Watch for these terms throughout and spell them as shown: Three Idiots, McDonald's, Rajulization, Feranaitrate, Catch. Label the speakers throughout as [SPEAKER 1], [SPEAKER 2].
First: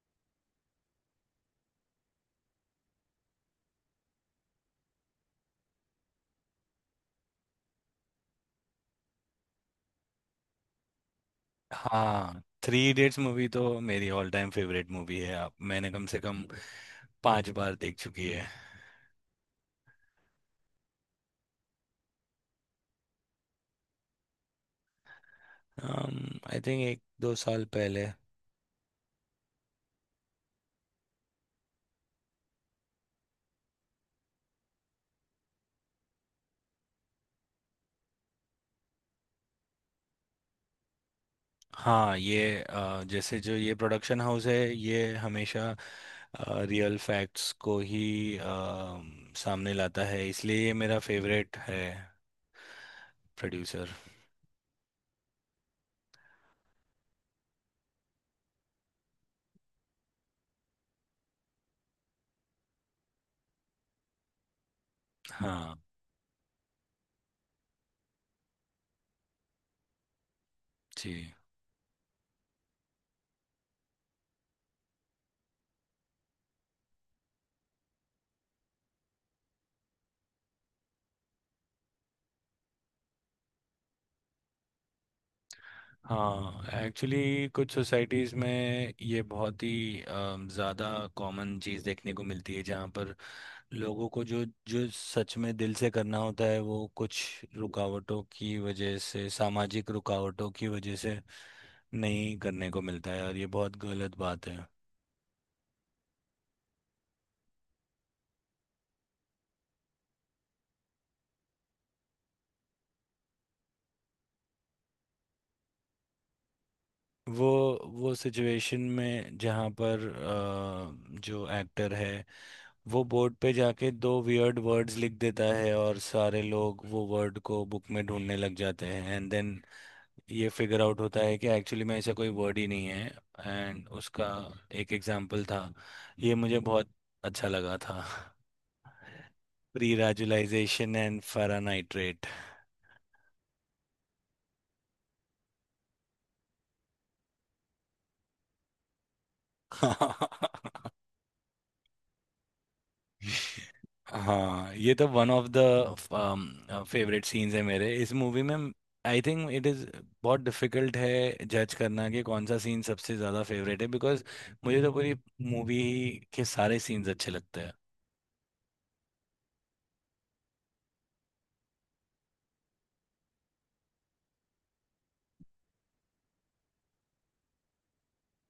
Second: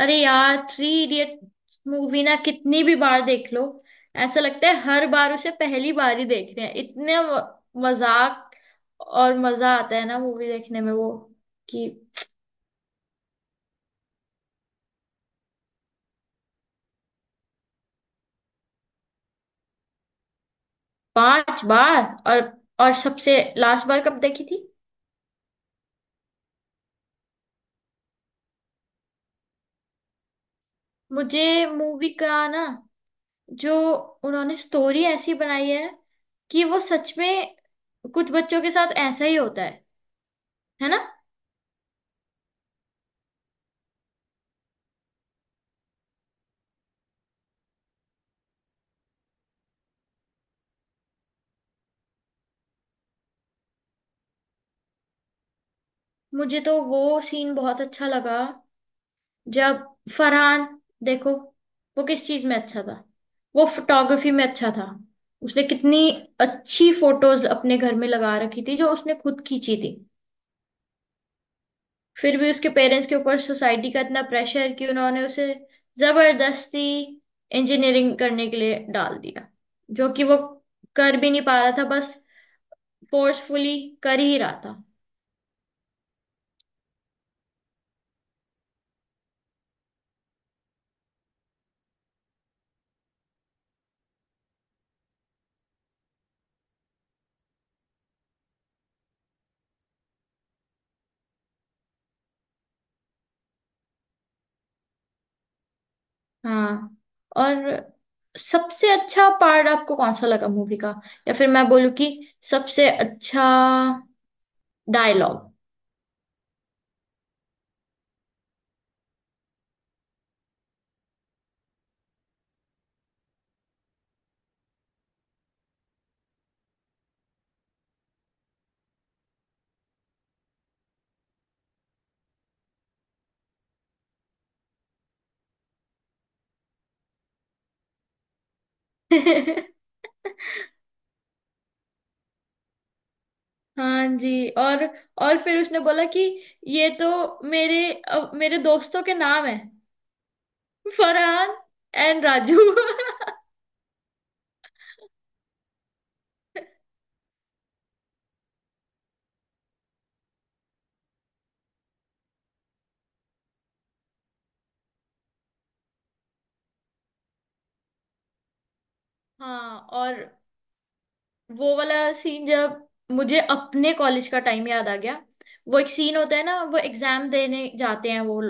[SPEAKER 1] अरे यार, three idiot movie ना कितनी भी बार देख लो, ऐसा लगता है हर बार उसे पहली बार ही देख रहे हैं। इतने मजाक और मजा आता है ना मूवी देखने में। वो कि
[SPEAKER 2] हाँ, थ्री इडियट्स मूवी तो मेरी ऑल टाइम फेवरेट मूवी है। आप मैंने कम से कम पांच बार देख चुकी है।
[SPEAKER 1] 5 बार। और और सबसे लास्ट बार कब देखी थी?
[SPEAKER 2] आई थिंक एक दो साल पहले।
[SPEAKER 1] मुझे मूवी का ना, जो उन्होंने स्टोरी ऐसी बनाई है कि वो सच में, कुछ बच्चों के साथ ऐसा ही होता है ना।
[SPEAKER 2] हाँ, ये जैसे जो ये प्रोडक्शन हाउस है ये हमेशा रियल फैक्ट्स को ही सामने लाता है, इसलिए ये मेरा फेवरेट है। प्रोड्यूसर।
[SPEAKER 1] मुझे तो वो सीन बहुत अच्छा लगा, जब फरहान, देखो, वो किस चीज में अच्छा था? वो फोटोग्राफी में अच्छा था। उसने
[SPEAKER 2] हाँ
[SPEAKER 1] कितनी अच्छी फोटोज अपने घर में लगा रखी थी जो उसने खुद खींची थी।
[SPEAKER 2] जी।
[SPEAKER 1] फिर भी उसके पेरेंट्स के ऊपर सोसाइटी का इतना प्रेशर कि उन्होंने उसे जबरदस्ती इंजीनियरिंग करने के लिए डाल दिया, जो कि वो कर भी नहीं पा रहा था, बस फोर्सफुली कर ही रहा था।
[SPEAKER 2] हाँ, एक्चुअली कुछ सोसाइटीज़ में ये बहुत ही ज़्यादा कॉमन चीज़ देखने को मिलती है, जहाँ पर लोगों को जो जो सच में दिल से करना होता है वो कुछ रुकावटों की वजह से, सामाजिक रुकावटों की वजह से नहीं करने को मिलता है, और ये बहुत गलत बात है।
[SPEAKER 1] हाँ। और सबसे अच्छा पार्ट आपको कौन सा लगा मूवी का? या फिर मैं बोलूँ कि सबसे अच्छा डायलॉग?
[SPEAKER 2] वो वो सिचुएशन में जहाँ पर जो एक्टर है वो बोर्ड पे जाके दो वियर्ड वर्ड्स लिख देता है और सारे लोग वो वर्ड को बुक में ढूंढने लग जाते हैं, एंड देन ये फिगर आउट होता है कि एक्चुअली में ऐसा कोई वर्ड ही नहीं है। एंड उसका एक एग्जाम्पल था, ये मुझे बहुत अच्छा लगा था। Pre राजुलाइजेशन and फेरानाइट्रेट।
[SPEAKER 1] हाँ जी। और फिर उसने बोला कि ये तो मेरे, अब मेरे दोस्तों के नाम है, फरहान एंड राजू।
[SPEAKER 2] हाँ, ये तो one of the favourite scenes है मेरे इस मूवी में। आई थिंक इट इज़ बहुत डिफिकल्ट है जज करना कि कौन सा सीन सबसे ज़्यादा फेवरेट है, बिकॉज मुझे तो पूरी मूवी के सारे सीन्स अच्छे लगते हैं।
[SPEAKER 1] हाँ। और वो वाला सीन जब मुझे अपने कॉलेज का टाइम याद आ गया। वो एक सीन होता है ना, वो एग्जाम देने जाते हैं, वो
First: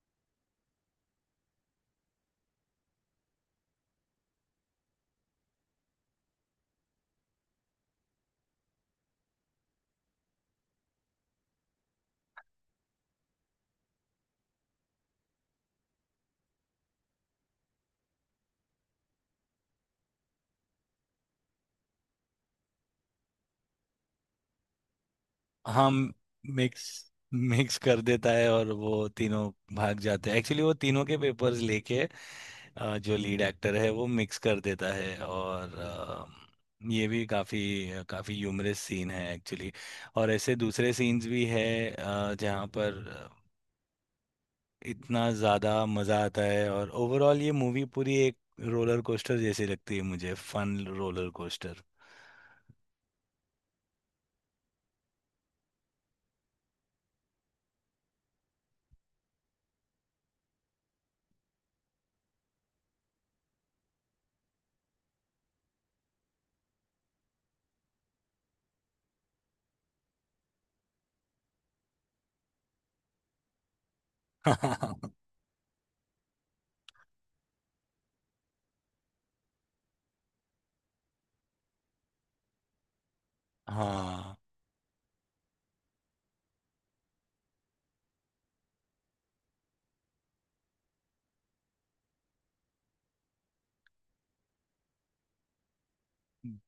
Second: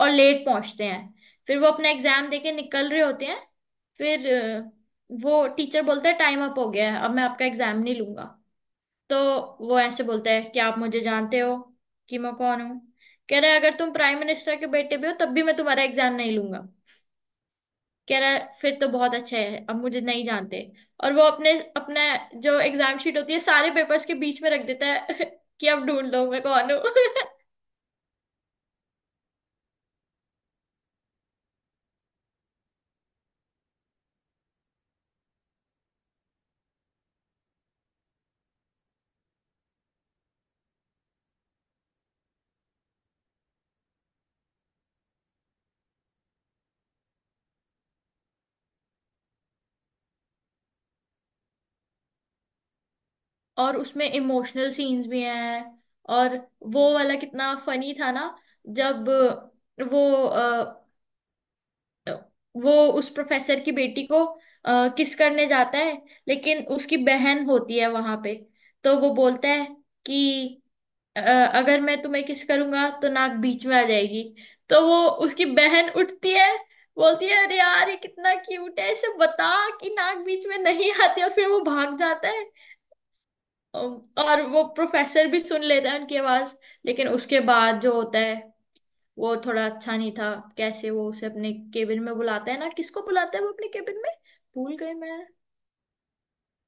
[SPEAKER 1] और लेट पहुंचते हैं। फिर वो अपना एग्जाम देके निकल रहे होते हैं, फिर वो टीचर बोलता है टाइम अप हो गया है, अब मैं आपका एग्जाम नहीं लूंगा। तो वो ऐसे बोलता है कि आप मुझे जानते हो कि मैं कौन हूँ। कह रहा है अगर तुम प्राइम मिनिस्टर के बेटे भी हो तब भी मैं तुम्हारा एग्जाम नहीं लूंगा। कह रहा है फिर तो बहुत अच्छा है, अब मुझे नहीं जानते। और वो अपने, अपना जो एग्जाम शीट होती है सारे पेपर्स के बीच में रख देता है। कि अब
[SPEAKER 2] हम
[SPEAKER 1] ढूंढ लो मैं कौन हूँ।
[SPEAKER 2] मिक्स मिक्स कर देता है और वो तीनों भाग जाते हैं, एक्चुअली वो तीनों के पेपर्स लेके। जो लीड एक्टर है वो मिक्स कर देता है, और ये भी काफ़ी काफ़ी ह्यूमरस सीन है एक्चुअली। और ऐसे दूसरे सीन्स भी है जहाँ पर इतना ज़्यादा मज़ा आता है, और ओवरऑल ये मूवी पूरी एक रोलर कोस्टर जैसी लगती है मुझे, फन रोलर कोस्टर।
[SPEAKER 1] और उसमें इमोशनल सीन्स भी हैं। और वो वाला कितना फनी था ना, जब वो वो उस प्रोफेसर की बेटी को किस करने जाता है, लेकिन उसकी बहन होती है वहां पे। तो वो बोलता है कि अ, अगर मैं तुम्हें किस करूंगा तो नाक बीच में आ जाएगी। तो वो, उसकी बहन उठती है, बोलती है अरे यार ये कितना क्यूट है, इसे बता कि नाक बीच में नहीं आती। और फिर वो भाग जाता है।
[SPEAKER 2] हाँ।
[SPEAKER 1] और वो प्रोफेसर भी सुन लेता है उनकी आवाज। लेकिन उसके बाद जो होता है वो थोड़ा अच्छा नहीं था। कैसे वो उसे अपने केबिन में बुलाता है ना? किसको बुलाता है वो अपने केबिन में? भूल गई मैं।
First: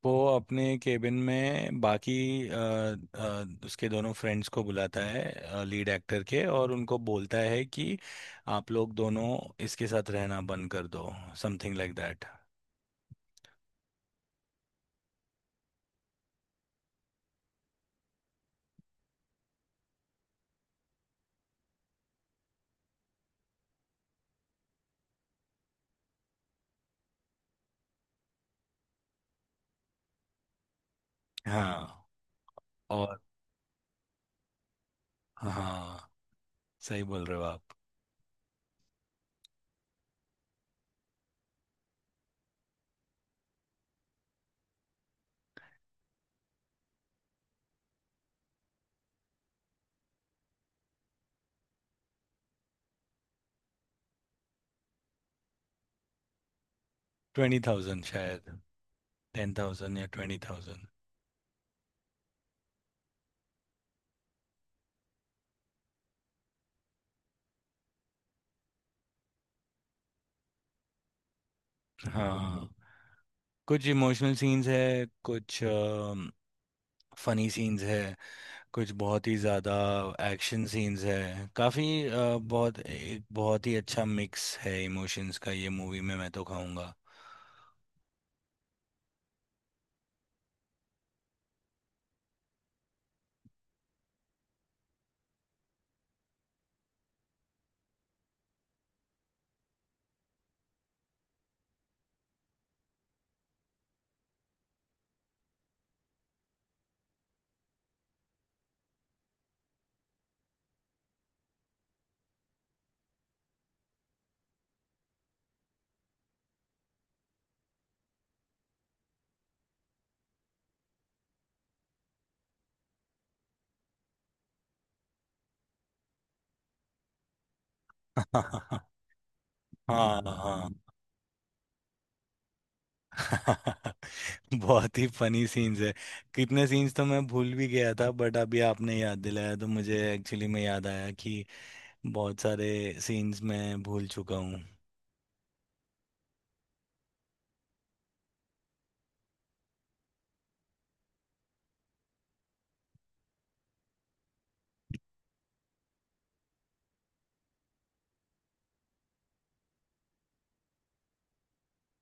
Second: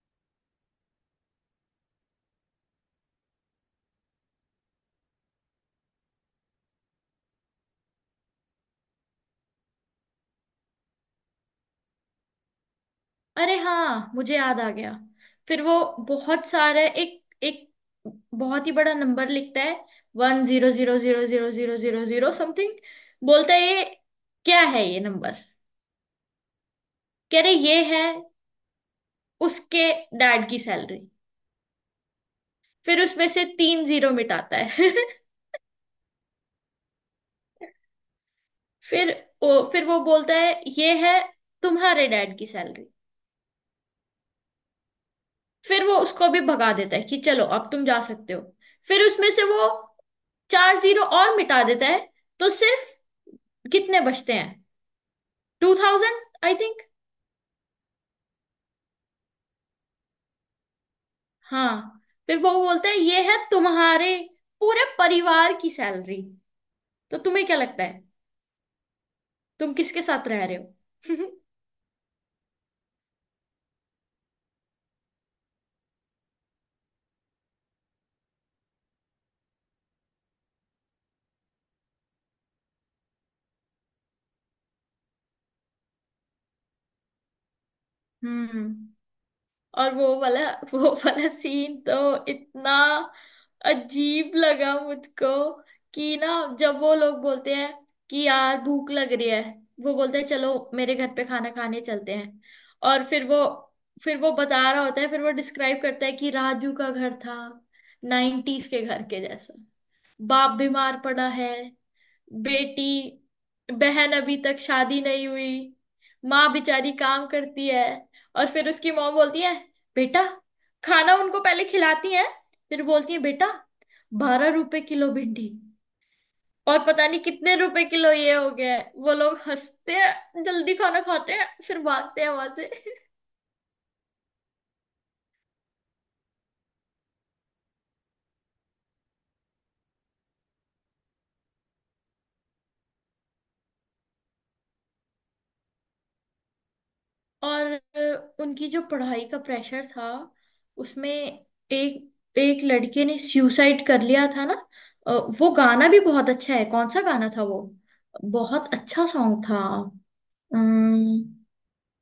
[SPEAKER 2] वो अपने केबिन में बाकी अ, उसके दोनों फ्रेंड्स को बुलाता है लीड एक्टर के, और उनको बोलता है कि आप लोग दोनों इसके साथ रहना बंद कर दो, समथिंग लाइक दैट।
[SPEAKER 1] अरे हाँ, मुझे याद आ गया। फिर वो बहुत सारे, एक एक बहुत ही बड़ा नंबर लिखता है, 10000000 समथिंग। बोलता है ये क्या है ये नंबर? कह रहे ये है उसके डैड की सैलरी।
[SPEAKER 2] हाँ।
[SPEAKER 1] फिर
[SPEAKER 2] और
[SPEAKER 1] उसमें से तीन जीरो मिटाता है।
[SPEAKER 2] हाँ, सही बोल रहे हो आप।
[SPEAKER 1] फिर फिर वो बोलता है ये है तुम्हारे डैड की सैलरी। फिर वो उसको भी भगा देता है कि चलो अब तुम जा सकते हो। फिर उसमें से वो चार जीरो और मिटा देता है। तो सिर्फ कितने बचते हैं? 2000 आई थिंक।
[SPEAKER 2] ट्वेंटी थाउजेंड शायद, टेन थाउजेंड या ट्वेंटी थाउजेंड।
[SPEAKER 1] हाँ, फिर वो बोलते हैं ये है तुम्हारे पूरे परिवार की सैलरी। तो तुम्हें क्या लगता है तुम किसके साथ रह रहे हो?
[SPEAKER 2] हाँ, कुछ इमोशनल सीन्स है, कुछ फनी सीन्स है, कुछ बहुत ही ज़्यादा एक्शन सीन्स है, काफ़ी बहुत एक बहुत ही अच्छा मिक्स है इमोशंस का ये मूवी में, मैं तो कहूँगा।
[SPEAKER 1] हम्म। और वो वाला सीन तो इतना अजीब लगा मुझको कि ना, जब वो लोग बोलते हैं कि यार भूख लग रही है, वो बोलते हैं चलो मेरे घर पे खाना खाने चलते हैं। और फिर वो बता रहा होता है, फिर वो डिस्क्राइब करता है कि राजू का घर था नाइन्टीज के घर के जैसा। बाप बीमार पड़ा है, बेटी, बहन अभी तक शादी नहीं हुई, माँ बेचारी काम करती है। और फिर उसकी माँ बोलती है बेटा, खाना उनको पहले खिलाती है, फिर बोलती है बेटा 12 रुपए किलो भिंडी और पता नहीं कितने रुपए किलो ये हो गया
[SPEAKER 2] हाँ।
[SPEAKER 1] है। वो लोग हंसते
[SPEAKER 2] हाँ।
[SPEAKER 1] हैं, जल्दी खाना खाते हैं, फिर भागते हैं वहां से।
[SPEAKER 2] बहुत ही फनी सीन्स है। कितने सीन्स तो मैं भूल भी गया था, बट अभी आपने याद दिलाया तो मुझे एक्चुअली में याद आया कि बहुत सारे सीन्स मैं भूल चुका हूँ।
[SPEAKER 1] और उनकी जो पढ़ाई का प्रेशर था, उसमें एक एक लड़के ने सुसाइड कर लिया था ना। अ, वो गाना भी बहुत अच्छा है। कौन सा गाना था वो? बहुत अच्छा सॉन्ग था। अम्म,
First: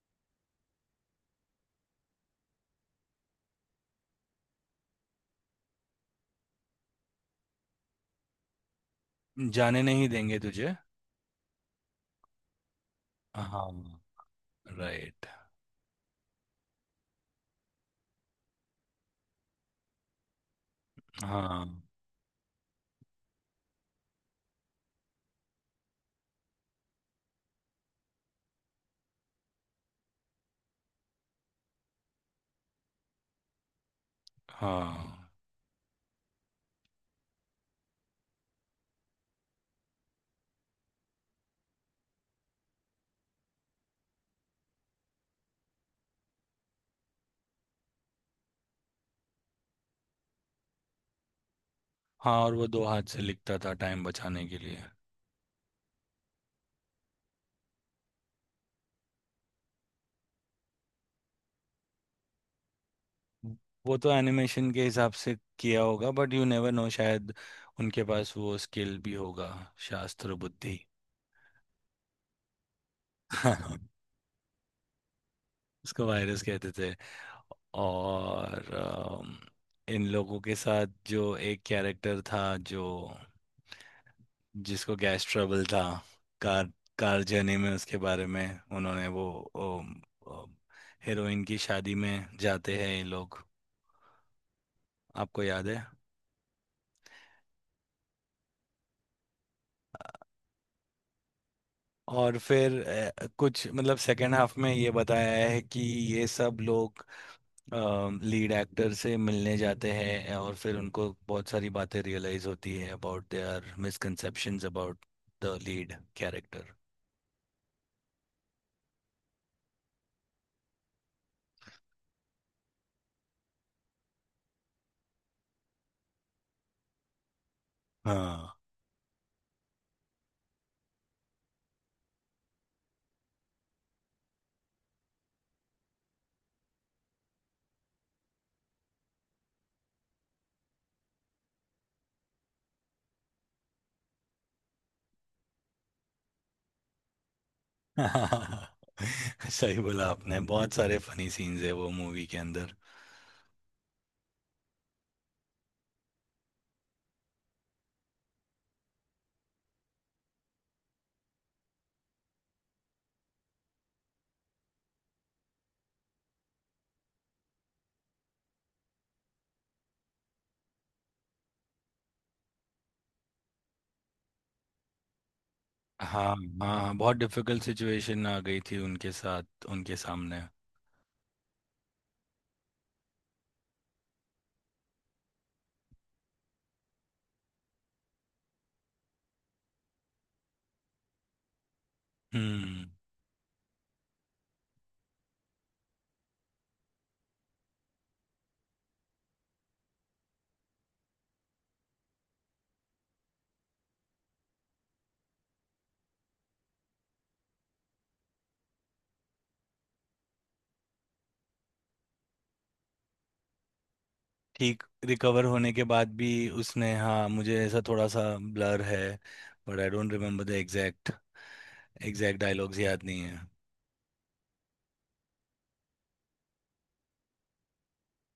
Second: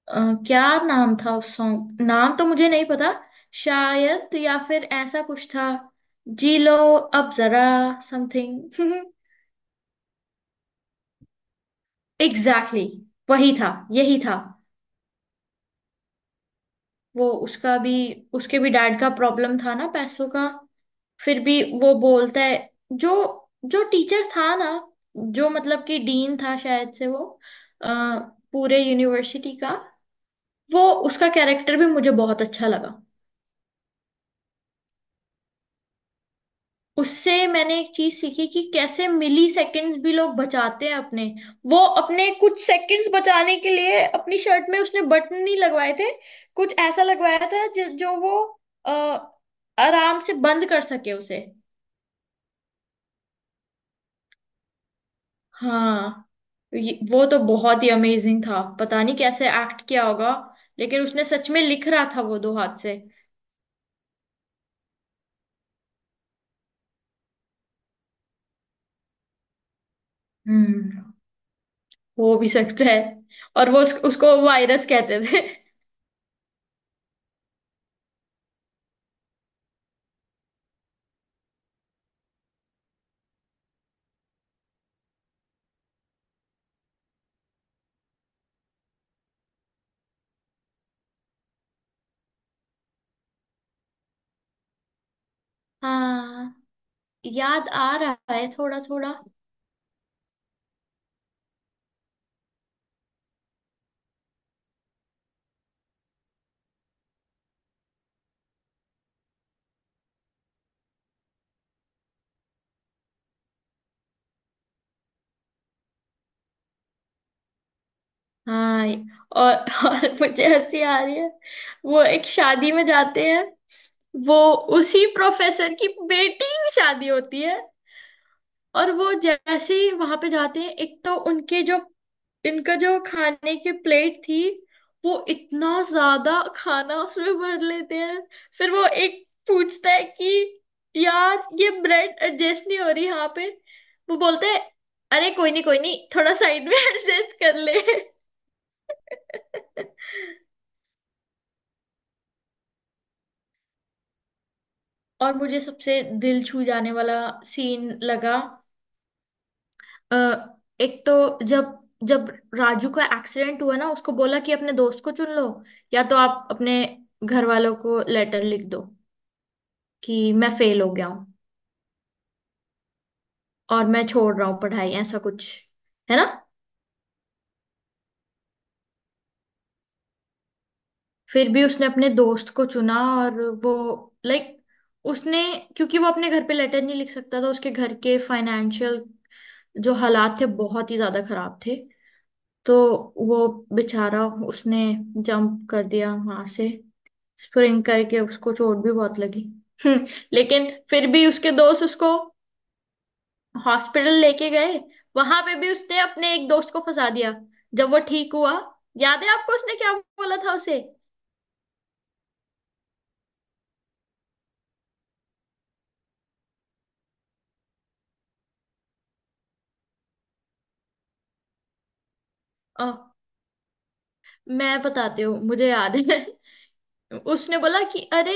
[SPEAKER 1] अ, क्या नाम था उस सॉन्ग? नाम तो मुझे नहीं पता, शायद, या फिर ऐसा कुछ था, जी लो अब जरा समथिंग।
[SPEAKER 2] जाने नहीं देंगे तुझे।
[SPEAKER 1] एग्जैक्टली exactly, वही था
[SPEAKER 2] हाँ,
[SPEAKER 1] यही था।
[SPEAKER 2] राइट।
[SPEAKER 1] वो उसका भी, उसके भी डैड का प्रॉब्लम था ना, पैसों का। फिर भी
[SPEAKER 2] हाँ,
[SPEAKER 1] वो बोलता है जो जो टीचर था ना, जो मतलब कि डीन था शायद से, वो अ, पूरे यूनिवर्सिटी का, वो उसका कैरेक्टर भी मुझे बहुत अच्छा लगा।
[SPEAKER 2] हाँ,
[SPEAKER 1] उससे मैंने एक चीज सीखी कि कैसे मिली सेकंड्स भी लोग बचाते हैं अपने। वो अपने कुछ सेकंड्स बचाने के लिए अपनी शर्ट में उसने बटन नहीं लगवाए थे। कुछ ऐसा लगवाया था जो वो अ, आराम से बंद कर सके उसे।
[SPEAKER 2] हाँ। और वो दो हाथ से लिखता था टाइम बचाने के लिए।
[SPEAKER 1] हाँ। तो वो तो बहुत ही अमेजिंग था, पता नहीं कैसे एक्ट किया होगा, लेकिन उसने सच में लिख रहा था वो दो हाथ से।
[SPEAKER 2] वो तो एनिमेशन के हिसाब से किया होगा, बट यू नेवर नो, शायद उनके पास वो स्किल भी होगा। शास्त्र बुद्धि।
[SPEAKER 1] हम्म। हो भी सकता है। और वो उसको वायरस कहते थे।
[SPEAKER 2] उसको वायरस कहते थे। और इन लोगों के साथ जो एक कैरेक्टर था जो जिसको गैस ट्रबल था। कार कार जर्नी में उसके बारे में उन्होंने वो अम, अम, हीरोइन की शादी में जाते हैं ये लोग, आपको याद है।
[SPEAKER 1] हाँ। याद आ रहा है थोड़ा थोड़ा।
[SPEAKER 2] और फिर कुछ मतलब सेकेंड हाफ में ये बताया है कि ये सब लोग लीड एक्टर से मिलने जाते हैं और फिर उनको बहुत सारी बातें रियलाइज होती है about their misconceptions about the lead character.
[SPEAKER 1] हाँ। और मुझे हंसी आ रही है। वो एक शादी में जाते हैं, वो उसी प्रोफेसर की बेटी की शादी होती है।
[SPEAKER 2] हाँ।
[SPEAKER 1] और वो जैसे ही वहां पे जाते हैं, एक तो उनके जो, इनका जो खाने की प्लेट थी, वो इतना ज्यादा खाना उसमें भर लेते हैं। फिर वो एक पूछता है कि यार ये ब्रेड एडजस्ट नहीं हो रही यहाँ पे। वो बोलते हैं अरे कोई नहीं कोई नहीं, थोड़ा साइड में एडजस्ट कर ले।
[SPEAKER 2] सही बोला आपने, बहुत सारे फनी सीन्स है वो मूवी के अंदर।
[SPEAKER 1] और मुझे सबसे दिल छू जाने वाला सीन लगा, अ, एक तो जब, जब राजू का एक्सीडेंट हुआ ना, उसको बोला कि अपने दोस्त को चुन लो या तो आप अपने घर वालों को लेटर लिख दो कि मैं फेल हो गया हूँ और मैं छोड़ रहा हूँ पढ़ाई, ऐसा कुछ, है
[SPEAKER 2] हाँ।
[SPEAKER 1] ना।
[SPEAKER 2] हाँ, हाँ, बहुत डिफिकल्ट सिचुएशन आ गई थी उनके साथ, उनके सामने।
[SPEAKER 1] फिर भी उसने अपने दोस्त को चुना। और वो लाइक उसने, क्योंकि वो अपने घर पे लेटर नहीं लिख सकता था, उसके घर के फाइनेंशियल जो हालात थे बहुत ही ज्यादा खराब थे। तो
[SPEAKER 2] हम्म।
[SPEAKER 1] वो बेचारा उसने जंप कर दिया वहां से, स्प्रिंग करके। उसको चोट भी बहुत लगी। लेकिन फिर भी उसके दोस्त उसको हॉस्पिटल लेके गए। वहां पे भी उसने अपने एक दोस्त को फंसा दिया। जब वो ठीक हुआ, याद है आपको उसने क्या बोला था उसे?
[SPEAKER 2] ठीक रिकवर होने के बाद भी उसने, हाँ, मुझे ऐसा थोड़ा सा ब्लर है, but I don't remember the exact exact dialogues
[SPEAKER 1] अ,
[SPEAKER 2] याद नहीं है।
[SPEAKER 1] मैं बताती हूँ, मुझे याद है। उसने बोला कि अरे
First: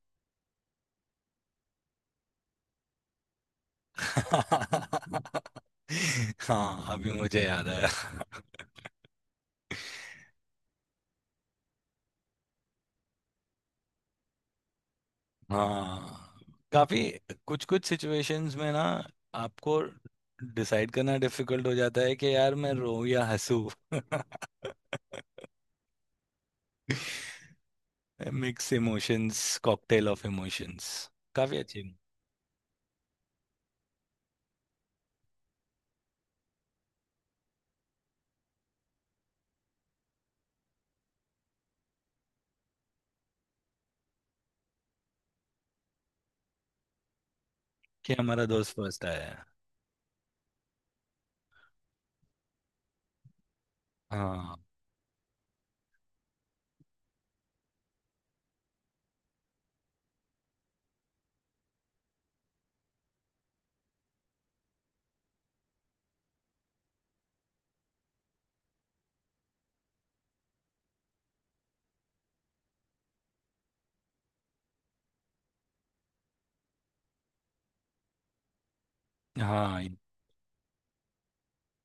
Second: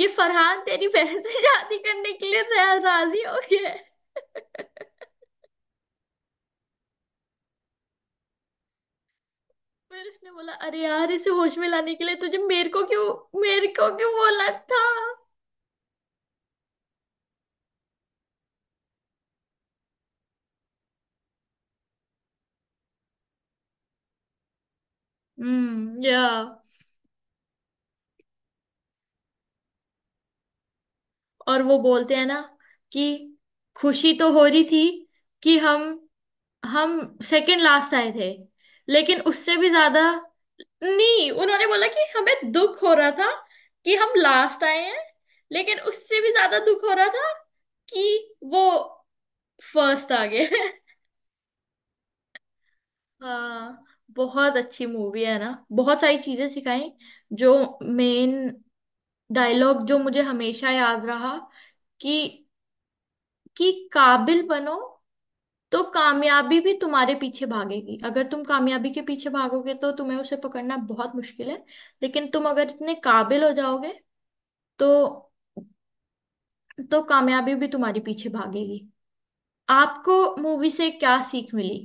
[SPEAKER 1] ये फरहान तेरी बहन से शादी करने के लिए राजी हो गया है।
[SPEAKER 2] हाँ, अभी मुझे याद आया।
[SPEAKER 1] फिर उसने बोला अरे यार, इसे होश में लाने के लिए तुझे मेरे को क्यों बोला था।
[SPEAKER 2] हाँ, काफी कुछ कुछ सिचुएशंस में ना आपको डिसाइड करना डिफिकल्ट हो जाता है कि यार मैं रोऊं या हंसूं।
[SPEAKER 1] या।
[SPEAKER 2] Mix emotions, cocktail of emotions. काफी
[SPEAKER 1] और वो
[SPEAKER 2] अच्छी।
[SPEAKER 1] बोलते हैं ना कि खुशी तो हो रही थी कि हम सेकंड लास्ट आए थे लेकिन उससे भी ज्यादा, नहीं, उन्होंने बोला कि हमें दुख हो रहा था कि हम लास्ट आए हैं लेकिन उससे भी ज्यादा दुख हो रहा था कि
[SPEAKER 2] कि हमारा
[SPEAKER 1] वो
[SPEAKER 2] दोस्त फर्स्ट आया है।
[SPEAKER 1] फर्स्ट आ गए। हाँ।
[SPEAKER 2] हाँ।
[SPEAKER 1] बहुत अच्छी मूवी है ना, बहुत सारी चीजें सिखाई। जो मेन डायलॉग जो मुझे हमेशा याद रहा कि कि काबिल बनो तो कामयाबी भी तुम्हारे पीछे भागेगी। अगर तुम कामयाबी के पीछे भागोगे तो तुम्हें उसे पकड़ना बहुत मुश्किल है। लेकिन तुम अगर इतने काबिल हो जाओगे तो तो कामयाबी भी तुम्हारे पीछे भागेगी।
[SPEAKER 2] हाँ,
[SPEAKER 1] आपको मूवी से क्या सीख मिली?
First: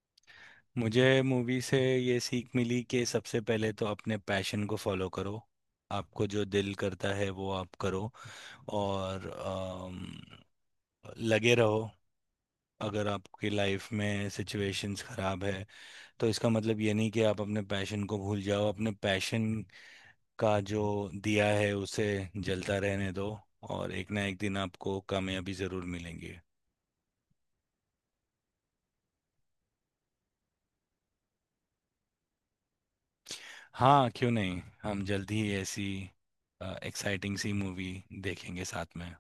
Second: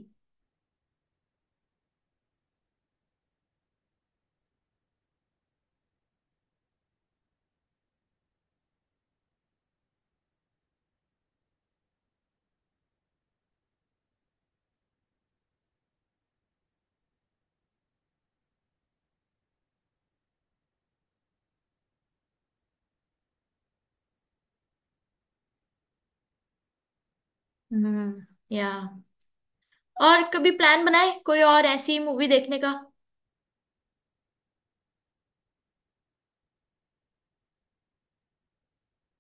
[SPEAKER 2] मुझे मूवी से ये सीख मिली कि सबसे पहले तो अपने पैशन को फॉलो करो, आपको जो दिल करता है वो आप करो। और लगे रहो। अगर आपकी लाइफ में सिचुएशंस खराब है तो इसका मतलब ये नहीं कि आप अपने पैशन को भूल जाओ, अपने पैशन का जो दिया है उसे जलता रहने दो। और एक ना एक दिन आपको कामयाबी ज़रूर मिलेंगी।
[SPEAKER 1] हम्म या। और कभी प्लान बनाए कोई और ऐसी मूवी देखने का।
[SPEAKER 2] हाँ, क्यों नहीं, हम जल्द ही ऐसी एक्साइटिंग सी मूवी देखेंगे साथ में।